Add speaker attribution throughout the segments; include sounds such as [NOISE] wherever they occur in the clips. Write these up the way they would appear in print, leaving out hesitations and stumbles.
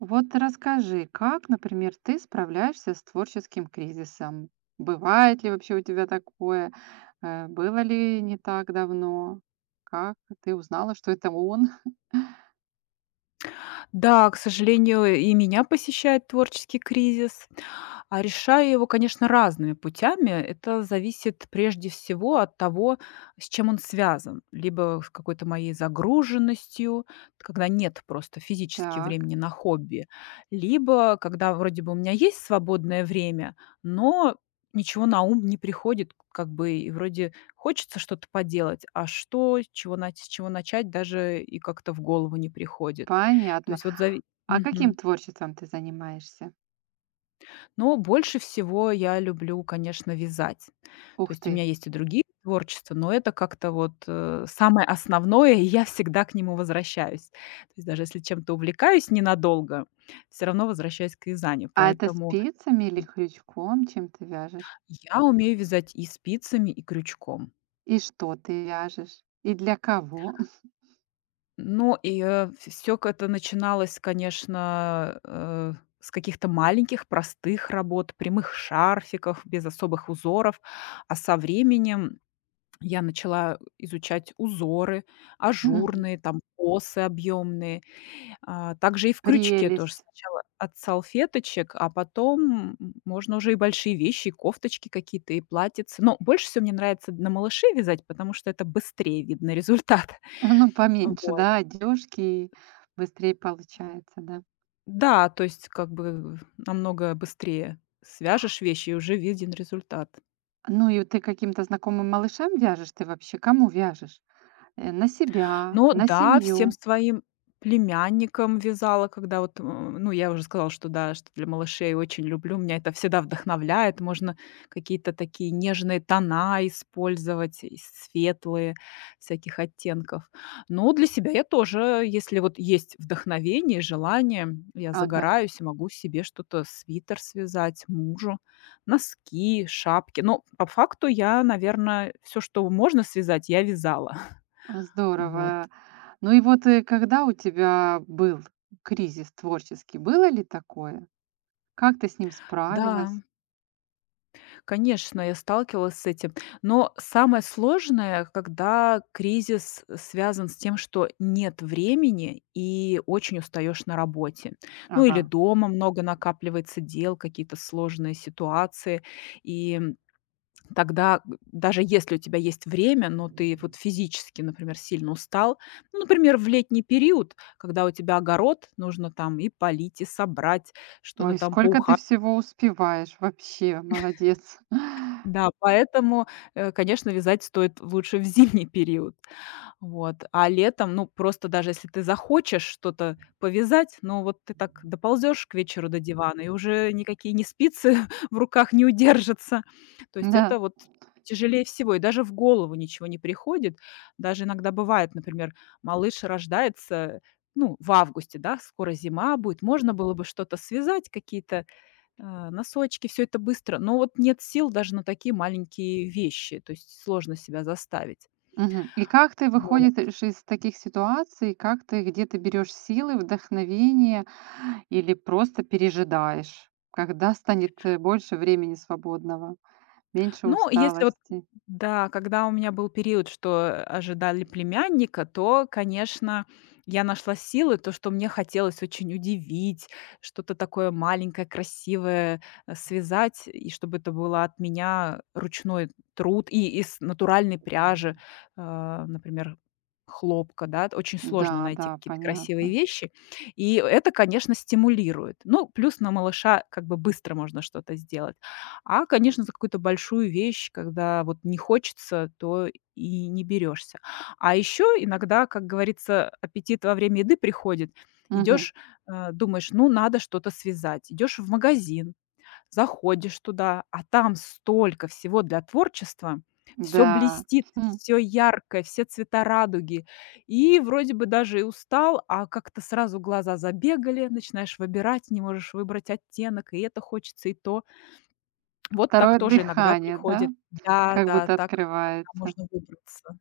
Speaker 1: Вот расскажи, как, например, ты справляешься с творческим кризисом? Бывает ли вообще у тебя такое? Было ли не так давно? Как ты узнала, что это он? [LAUGHS]
Speaker 2: Да, к сожалению, и меня посещает творческий кризис. А решаю его, конечно, разными путями. Это зависит прежде всего от того, с чем он связан. Либо с какой-то моей загруженностью, когда нет просто физически
Speaker 1: Так,
Speaker 2: времени на хобби, либо когда вроде бы у меня есть свободное время, но ничего на ум не приходит, как бы и вроде хочется что-то поделать, а что, с чего, с чего начать, даже и как-то в голову не приходит. То
Speaker 1: понятно.
Speaker 2: есть вот
Speaker 1: А каким творчеством ты занимаешься?
Speaker 2: Но больше всего я люблю, конечно, вязать. То
Speaker 1: Ух
Speaker 2: есть у
Speaker 1: ты!
Speaker 2: меня есть и другие творчества, но это как-то вот, самое основное, [LAUGHS] и я всегда к нему возвращаюсь. То есть даже если чем-то увлекаюсь ненадолго, все равно возвращаюсь к вязанию.
Speaker 1: А это
Speaker 2: Поэтому,
Speaker 1: спицами или
Speaker 2: м,
Speaker 1: крючком, чем ты вяжешь?
Speaker 2: я умею вязать и спицами, и крючком.
Speaker 1: И что ты вяжешь? И для кого?
Speaker 2: Ну и, все это начиналось, конечно, с каких-то маленьких, простых работ, прямых шарфиков без особых узоров. А со временем я начала изучать узоры,
Speaker 1: [LAUGHS] Мгм.
Speaker 2: ажурные, там косы объемные. А также и в крючке тоже
Speaker 1: Прелесть.
Speaker 2: сначала от салфеточек, а потом можно уже и большие вещи, и кофточки какие-то, и платьицы. Но больше всего мне нравится на малыше вязать, потому что это быстрее видно результат.
Speaker 1: [LAUGHS] Ну,
Speaker 2: [LAUGHS]
Speaker 1: поменьше,
Speaker 2: Вот.
Speaker 1: да, одежки, быстрее получается, да.
Speaker 2: Да, то есть как бы намного быстрее свяжешь вещи, и уже виден результат.
Speaker 1: Ну и ты каким-то знакомым малышам вяжешь? Ты вообще кому вяжешь? На себя,
Speaker 2: Ну
Speaker 1: на
Speaker 2: да, всем
Speaker 1: семью.
Speaker 2: своим племянникам вязала, когда вот, ну, я уже сказала, что да, что для малышей очень люблю, меня это всегда вдохновляет. Можно какие-то такие нежные тона использовать, и светлые, всяких оттенков. Но для себя я тоже, если вот есть вдохновение, желание, я
Speaker 1: Ага,
Speaker 2: загораюсь и могу себе что-то, свитер связать, мужу, носки, шапки. Но по факту я, наверное, все, что можно связать, я вязала. [LAUGHS] Вот.
Speaker 1: здорово. Ну и вот, когда у тебя был кризис творческий, было ли такое? Как ты с ним
Speaker 2: Да,
Speaker 1: справилась?
Speaker 2: конечно, я сталкивалась с этим. Но самое сложное, когда кризис связан с тем, что нет времени и очень устаешь на работе. Ну или
Speaker 1: Ага.
Speaker 2: дома много накапливается дел, какие-то сложные ситуации. И тогда, даже если у тебя есть время, но ты вот физически, например, сильно устал, ну, например, в летний период, когда у тебя огород, нужно там и полить, и собрать, что-то
Speaker 1: Ой,
Speaker 2: там
Speaker 1: сколько ты
Speaker 2: поухаживать.
Speaker 1: всего успеваешь вообще, молодец. [LAUGHS]
Speaker 2: Да, поэтому, конечно, вязать стоит лучше в зимний период. Вот. А летом, ну, просто даже если ты захочешь что-то повязать, ну вот ты так доползешь к вечеру до дивана, и уже никакие не спицы [LAUGHS] в руках не удержатся. То есть
Speaker 1: Да.
Speaker 2: это вот тяжелее всего, и даже в голову ничего не приходит. Даже иногда бывает, например, малыш рождается, ну, в августе, да, скоро зима будет, можно было бы что-то связать, какие-то носочки, все это быстро, но вот нет сил даже на такие маленькие вещи, то есть сложно себя заставить.
Speaker 1: Мгм. И как ты
Speaker 2: Вот.
Speaker 1: выходишь из таких ситуаций? Как ты где-то берешь силы, вдохновение или просто пережидаешь, когда станет больше времени свободного, меньше
Speaker 2: Ну, если вот
Speaker 1: усталости?
Speaker 2: да, когда у меня был период, что, ожидали племянника, то, конечно, я нашла силы, то, что мне хотелось очень удивить, что-то такое маленькое, красивое, связать, и чтобы это было от меня ручной труд и из натуральной пряжи. Например, хлопка, да. Очень сложно
Speaker 1: Да,
Speaker 2: найти
Speaker 1: да,
Speaker 2: какие-то красивые
Speaker 1: понятно.
Speaker 2: вещи, и это, конечно, стимулирует. Ну, плюс на малыша как бы быстро можно что-то сделать. А, конечно, за какую-то большую вещь, когда вот не хочется, то и не берешься. А еще иногда, как говорится, аппетит во время еды приходит.
Speaker 1: Мгм.
Speaker 2: Идешь, думаешь, ну, надо что-то связать. Идешь в магазин, заходишь туда, а там столько всего для творчества. Все
Speaker 1: Да.
Speaker 2: блестит,
Speaker 1: Хм.
Speaker 2: все яркое, все цвета радуги. И вроде бы даже и устал, а как-то сразу глаза забегали, начинаешь выбирать, не можешь выбрать оттенок, и это хочется, и то. Вот так
Speaker 1: Второе
Speaker 2: тоже иногда
Speaker 1: дыхание, да,
Speaker 2: приходит. Да,
Speaker 1: как
Speaker 2: да,
Speaker 1: будто
Speaker 2: так иногда
Speaker 1: открывается.
Speaker 2: можно выбраться.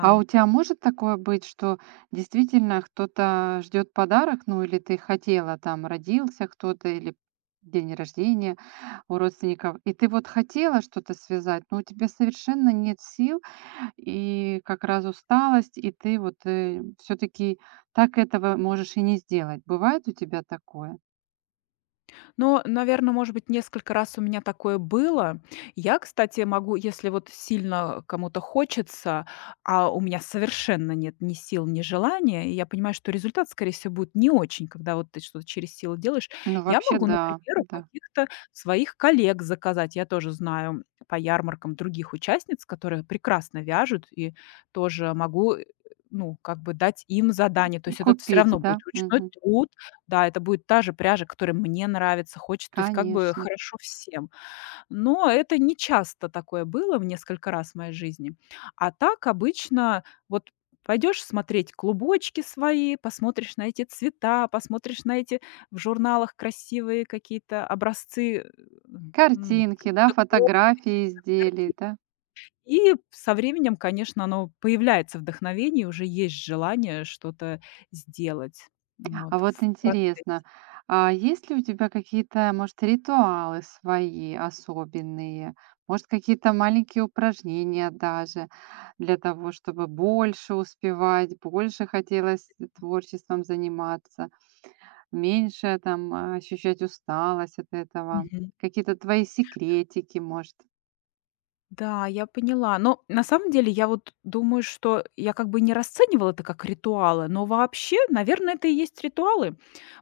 Speaker 1: А у тебя может такое быть, что действительно кто-то ждет подарок, ну или ты хотела, там родился кто-то или день рождения у родственников, и ты вот хотела что-то связать, но у тебя совершенно нет сил и как раз усталость, и ты вот все-таки так этого можешь и не сделать. Бывает у тебя такое?
Speaker 2: Но, наверное, может быть, несколько раз у меня такое было. Я, кстати, могу, если вот сильно кому-то хочется, а у меня совершенно нет ни сил, ни желания, и я понимаю, что результат, скорее всего, будет не очень, когда вот ты что-то через силу делаешь,
Speaker 1: Ну
Speaker 2: я
Speaker 1: вообще
Speaker 2: могу,
Speaker 1: да,
Speaker 2: например, у
Speaker 1: да.
Speaker 2: каких-то своих коллег заказать. Я тоже знаю по ярмаркам других участниц, которые прекрасно вяжут, и тоже могу, ну, как бы дать им задание. То есть это все
Speaker 1: Купить,
Speaker 2: равно
Speaker 1: да?
Speaker 2: будет ручной
Speaker 1: Мгм.
Speaker 2: труд. Да, это будет та же пряжа, которая мне нравится, хочется, то есть как бы
Speaker 1: Конечно.
Speaker 2: хорошо всем. Но это не часто такое было, в несколько раз в моей жизни. А так обычно вот пойдешь смотреть клубочки свои, посмотришь на эти цвета, посмотришь на эти в журналах красивые какие-то образцы, ну,
Speaker 1: Картинки, да,
Speaker 2: каких-то кофточек,
Speaker 1: фотографии
Speaker 2: там,
Speaker 1: изделий,
Speaker 2: картин.
Speaker 1: да?
Speaker 2: И со временем, конечно, оно появляется вдохновение, уже есть желание что-то сделать. Вот,
Speaker 1: А вот
Speaker 2: в процессе.
Speaker 1: интересно, а есть ли у тебя какие-то, может, ритуалы свои особенные, может, какие-то маленькие упражнения даже для того, чтобы больше успевать, больше хотелось творчеством заниматься, меньше ощущать усталость от этого,
Speaker 2: Мгм.
Speaker 1: какие-то твои секретики, может.
Speaker 2: Да, я поняла. Но на самом деле я вот думаю, что я как бы не расценивала это как ритуалы, но вообще, наверное, это и есть ритуалы,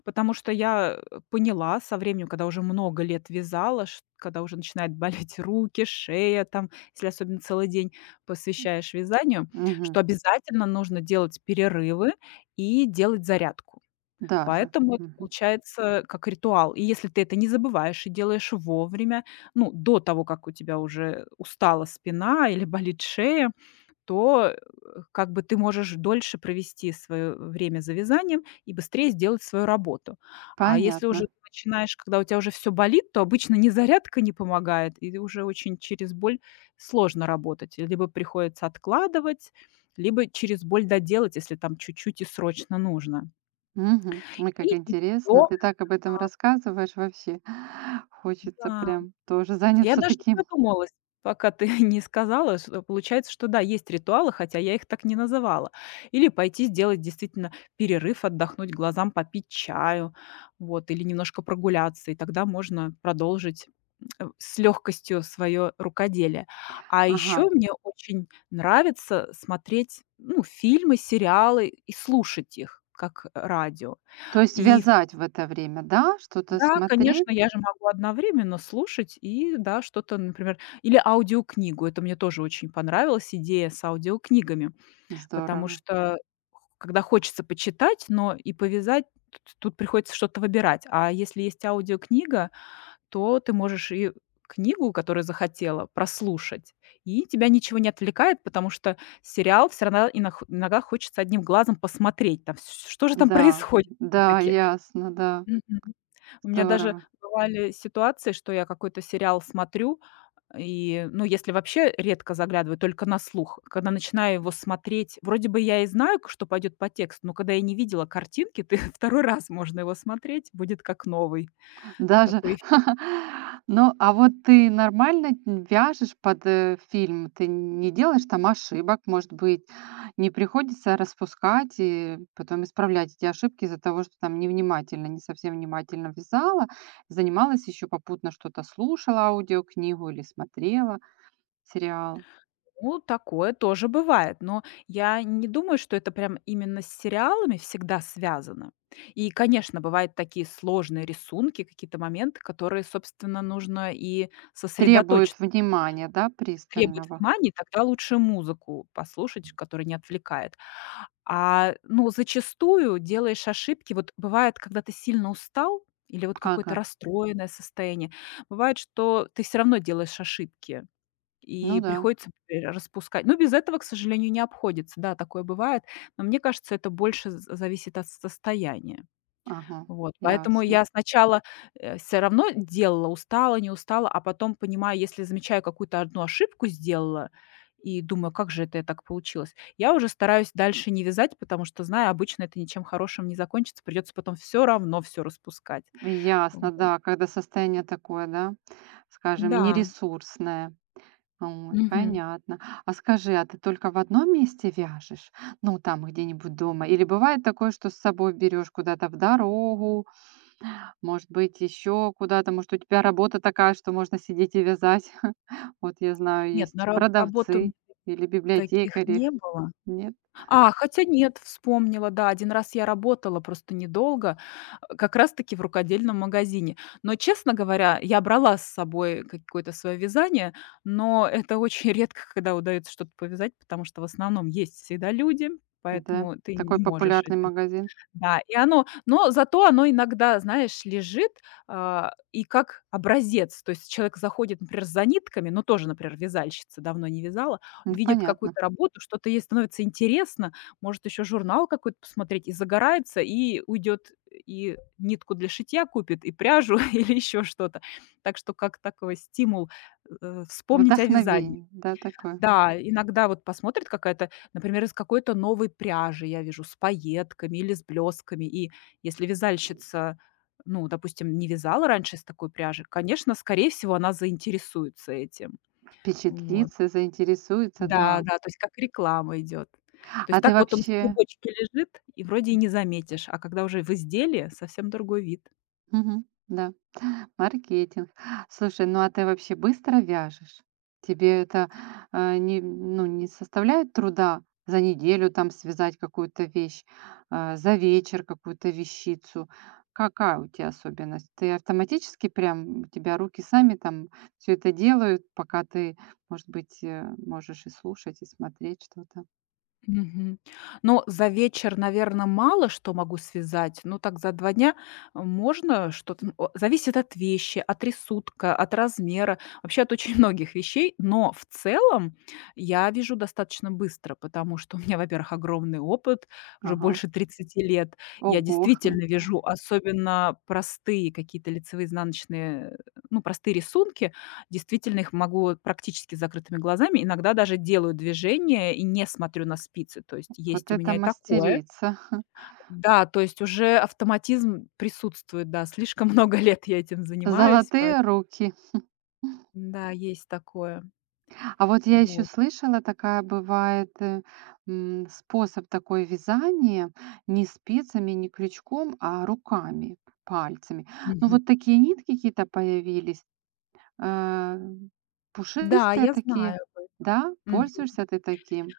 Speaker 2: потому что я поняла со временем, когда уже много лет вязала, когда уже начинает болеть [LAUGHS] руки, шея, там, если особенно целый день посвящаешь вязанию,
Speaker 1: Мгм.
Speaker 2: что обязательно нужно делать перерывы и делать зарядку.
Speaker 1: Даже.
Speaker 2: Поэтому это
Speaker 1: Мгм.
Speaker 2: получается как ритуал. И если ты это не забываешь и делаешь вовремя, ну, до того, как у тебя уже устала спина или болит шея, то, как бы ты можешь дольше провести свое время за вязанием и быстрее сделать свою работу. А если уже
Speaker 1: Понятно.
Speaker 2: ты начинаешь, когда у тебя уже все болит, то обычно ни зарядка не помогает, и уже очень через боль сложно работать. Либо приходится откладывать, либо через боль доделать, если там чуть-чуть и срочно нужно.
Speaker 1: Мгм. Ой,
Speaker 2: И
Speaker 1: как
Speaker 2: ещё
Speaker 1: интересно. Ты так об этом рассказываешь вообще. [SIGHS] Хочется
Speaker 2: да,
Speaker 1: прям тоже
Speaker 2: я
Speaker 1: заняться
Speaker 2: даже не
Speaker 1: таким.
Speaker 2: задумалась, пока ты [LAUGHS] не сказала, что получается, что да, есть ритуалы, хотя я их так не называла. Или пойти сделать действительно перерыв, отдохнуть глазам, попить чаю, вот, или немножко прогуляться, и тогда можно продолжить, с легкостью свое рукоделие. А
Speaker 1: Ага.
Speaker 2: еще мне очень нравится смотреть, ну, фильмы, сериалы и слушать их как радио.
Speaker 1: То есть
Speaker 2: И
Speaker 1: вязать в это время, да? Что-то
Speaker 2: да,
Speaker 1: смотреть?
Speaker 2: конечно, я же могу одновременно слушать и, да, что-то, например, или аудиокнигу. Это мне тоже очень понравилась идея с аудиокнигами, потому
Speaker 1: Здорово.
Speaker 2: что когда хочется почитать, но и повязать, тут приходится что-то выбирать. А если есть аудиокнига, то ты можешь и книгу, которую захотела, прослушать, и тебя ничего не отвлекает, потому что сериал все равно иногда хочется одним глазом посмотреть, там, с что же там [LAUGHS]
Speaker 1: Да,
Speaker 2: происходит
Speaker 1: да,
Speaker 2: всё-таки.
Speaker 1: ясно, да.
Speaker 2: Мгм. У меня даже
Speaker 1: Здорово.
Speaker 2: бывали ситуации, что я какой-то сериал смотрю, и, ну, если вообще редко заглядываю, только на слух, когда начинаю его смотреть, вроде бы я и знаю, к что пойдет по тексту, но когда я не видела картинки, ты [LAUGHS] второй раз можно его смотреть, будет как новый.
Speaker 1: Даже.
Speaker 2: Такой эффе
Speaker 1: [LAUGHS] Ну, а вот ты нормально вяжешь под фильм? Ты не делаешь там ошибок, может быть, не приходится распускать и потом исправлять эти ошибки из-за того, что там невнимательно, не совсем внимательно вязала, занималась еще попутно что-то слушала, аудиокнигу или смотрела сериал?
Speaker 2: Ну, такое тоже бывает, но я не думаю, что это прям именно с сериалами всегда связано. И, конечно, бывают такие сложные рисунки, какие-то моменты, которые, собственно, нужно и сосредоточиться,
Speaker 1: Требует внимания, да,
Speaker 2: требует
Speaker 1: пристального?
Speaker 2: внимания, тогда лучше музыку послушать, которая не отвлекает. А, ну, зачастую делаешь ошибки. Вот бывает, когда ты сильно устал или вот какое-то
Speaker 1: Ага,
Speaker 2: расстроенное состояние, бывает, что ты все равно делаешь ошибки
Speaker 1: ну
Speaker 2: и
Speaker 1: да,
Speaker 2: приходится р распускать. Ну, без этого, к сожалению, не обходится. Да, такое бывает, но мне кажется, это больше з зависит от состояния.
Speaker 1: ага,
Speaker 2: Вот, поэтому
Speaker 1: ясно.
Speaker 2: я сначала, все равно делала, устала, не устала, а потом понимаю, если замечаю какую-то одну ошибку сделала и думаю: "Как же это я так получилось?" Я уже стараюсь дальше не вязать, потому что знаю, обычно это ничем хорошим не закончится, придется потом все равно все распускать.
Speaker 1: Ясно,
Speaker 2: Вот.
Speaker 1: да, когда состояние такое, да, скажем,
Speaker 2: Да,
Speaker 1: нересурсное. Ой,
Speaker 2: мгм.
Speaker 1: понятно. А скажи, а ты только в одном месте вяжешь? Ну, там где-нибудь дома? Или бывает такое, что с собой берешь куда-то в дорогу, может быть, еще куда-то, может, у тебя работа такая, что можно сидеть и вязать? [LAUGHS] Вот я знаю,
Speaker 2: Нет, на
Speaker 1: есть
Speaker 2: работу
Speaker 1: продавцы или
Speaker 2: таких
Speaker 1: библиотекари.
Speaker 2: не было.
Speaker 1: Нет?
Speaker 2: А, хотя нет, вспомнила, да, один раз я работала, просто недолго, как раз таки в рукодельном магазине. Но, честно говоря, я брала с собой какое-то свое вязание, но это [LAUGHS] очень редко, когда удается что-то повязать, потому что в основном есть всегда люди,
Speaker 1: Да.
Speaker 2: поэтому ты не
Speaker 1: Такой
Speaker 2: можешь
Speaker 1: популярный
Speaker 2: этим.
Speaker 1: магазин.
Speaker 2: Да, и оно, но зато оно иногда, знаешь, лежит, и как образец. То есть человек заходит, например, за нитками, ну, тоже, например, вязальщица, давно не вязала,
Speaker 1: Ну,
Speaker 2: видит
Speaker 1: понятно.
Speaker 2: какую-то работу, что-то ей становится интересно, может еще журнал какой-то посмотреть, и загорается, и уйдет, и нитку для шитья купит, и пряжу, [LAUGHS] или еще что-то. Так что как такой стимул, вспомнить о вязании.
Speaker 1: Вдохновение, да, такое.
Speaker 2: Да, иногда вот посмотрит какая-то, например, из какой-то новой пряжи, я вижу, с пайетками или с блесками. И если вязальщица, ну, допустим, не вязала раньше из такой пряжи, конечно, скорее всего, она заинтересуется этим. Вот.
Speaker 1: Впечатлится, заинтересуется,
Speaker 2: Да,
Speaker 1: да.
Speaker 2: да, то есть как реклама идет. То есть
Speaker 1: А ты
Speaker 2: так вот он в
Speaker 1: вообще.
Speaker 2: клубочке лежит, и вроде и не заметишь, а когда уже в изделии, совсем другой вид.
Speaker 1: Мгм. Да, маркетинг. Слушай, ну а ты вообще быстро вяжешь? Тебе не составляет труда за неделю там связать какую-то вещь, за вечер какую-то вещицу? Какая у тебя особенность? Ты автоматически прям, у тебя руки сами там все это делают, пока ты, может быть, можешь и слушать, и смотреть что-то?
Speaker 2: Мгм. Ну, за вечер, наверное, мало что могу связать, но так за 2 дня можно что-то. М, о зависит от вещи, от рисунка, от размера, вообще от очень [LAUGHS] многих вещей. Но в целом я вяжу достаточно быстро, потому что у меня, во-первых, огромный опыт, уже
Speaker 1: Ага.
Speaker 2: больше 30 лет. Я
Speaker 1: Ого!
Speaker 2: действительно вяжу особенно простые какие-то лицевые, изнаночные, ну, простые рисунки. Действительно, их могу практически с закрытыми глазами. Иногда даже делаю движение и не смотрю на спицы. То есть есть
Speaker 1: Вот
Speaker 2: у
Speaker 1: это
Speaker 2: меня и такое.
Speaker 1: мастерица.
Speaker 2: Да, то есть уже автоматизм присутствует, да. Слишком [LAUGHS] много лет я этим занимаюсь, поэт
Speaker 1: Золотые руки.
Speaker 2: Да, есть такое.
Speaker 1: А вот я еще
Speaker 2: Вот.
Speaker 1: слышала, такая бывает, способ такой вязания не спицами, не крючком, а руками, пальцами. Ну
Speaker 2: Мгм.
Speaker 1: вот такие нитки какие-то появились, э,
Speaker 2: Да,
Speaker 1: пушистые
Speaker 2: я
Speaker 1: такие,
Speaker 2: знаю.
Speaker 1: да? Пользуешься ты таким?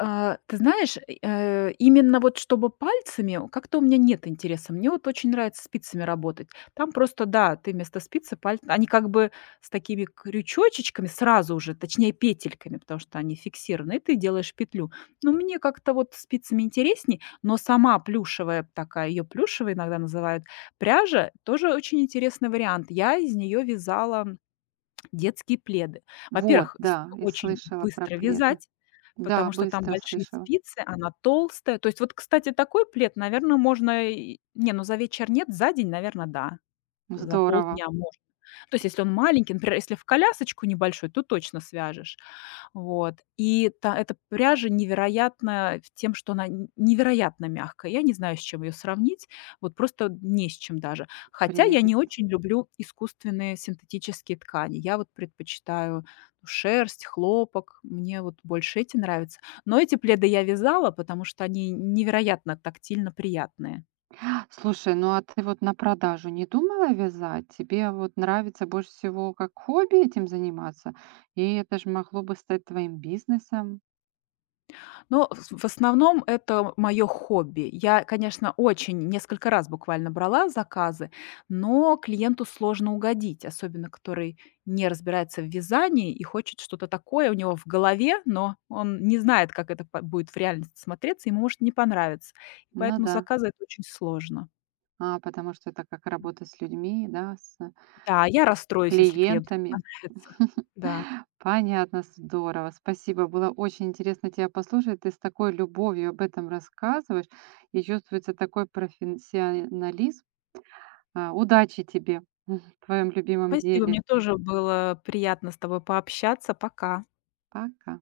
Speaker 2: А, ты знаешь, именно вот чтобы пальцами, как-то у меня нет интереса. Мне вот очень нравится спицами работать. Там просто, да, ты вместо спицы пальцы, они как бы с такими крючочечками сразу уже, точнее петельками, потому что они фиксированы, и ты делаешь петлю. Но мне как-то вот спицами интересней, но сама плюшевая такая, ее плюшевая иногда называют, пряжа тоже очень интересный вариант. Я из нее вязала детские пледы.
Speaker 1: Вот,
Speaker 2: Во-первых, из
Speaker 1: да,
Speaker 2: неё
Speaker 1: я
Speaker 2: очень
Speaker 1: слышала про
Speaker 2: быстро
Speaker 1: пледы.
Speaker 2: вязать,
Speaker 1: Да,
Speaker 2: потому что там
Speaker 1: быстро
Speaker 2: большие
Speaker 1: слышала.
Speaker 2: спицы, она толстая. То есть вот, кстати, такой плед, наверное, можно и не, ну, за вечер нет, за день, наверное, да. За
Speaker 1: Здорово,
Speaker 2: полдня можно. То есть если он маленький, например, если в колясочку небольшой, то точно свяжешь. Вот. И та эта пряжа невероятна в тем, что она н невероятно мягкая. Я не знаю, с чем ее сравнить, вот просто не с чем даже. Хотя я не
Speaker 1: прелесть.
Speaker 2: очень люблю искусственные синтетические ткани. Я вот предпочитаю, ну, шерсть, хлопок. Мне вот больше эти нравятся. Но эти пледы я вязала, потому что они невероятно тактильно приятные.
Speaker 1: Слушай, ну а ты вот на продажу не думала вязать? Тебе вот нравится больше всего как хобби этим заниматься? И это же могло бы стать твоим бизнесом.
Speaker 2: Но в основном это моё хобби. Я, конечно, очень несколько раз буквально брала заказы, но клиенту сложно угодить, особенно который не разбирается в вязании и хочет что-то такое у него в голове, но он не знает, как это по будет в реальности смотреться, ему может не понравиться.
Speaker 1: Ну
Speaker 2: Поэтому
Speaker 1: да.
Speaker 2: заказы — это очень сложно.
Speaker 1: А, потому что это как работа с людьми, да, с
Speaker 2: Да, я расстроюсь, если клиенту не
Speaker 1: клиентами.
Speaker 2: понравится. Да.
Speaker 1: [LAUGHS] Понятно, здорово. Спасибо. Было очень интересно тебя послушать. Ты с такой любовью об этом рассказываешь, и чувствуется такой профессионализм. Удачи тебе [LAUGHS] в твоем любимом
Speaker 2: Спасибо, мне
Speaker 1: деле.
Speaker 2: тоже было приятно с тобой пообщаться. Пока.
Speaker 1: Пока.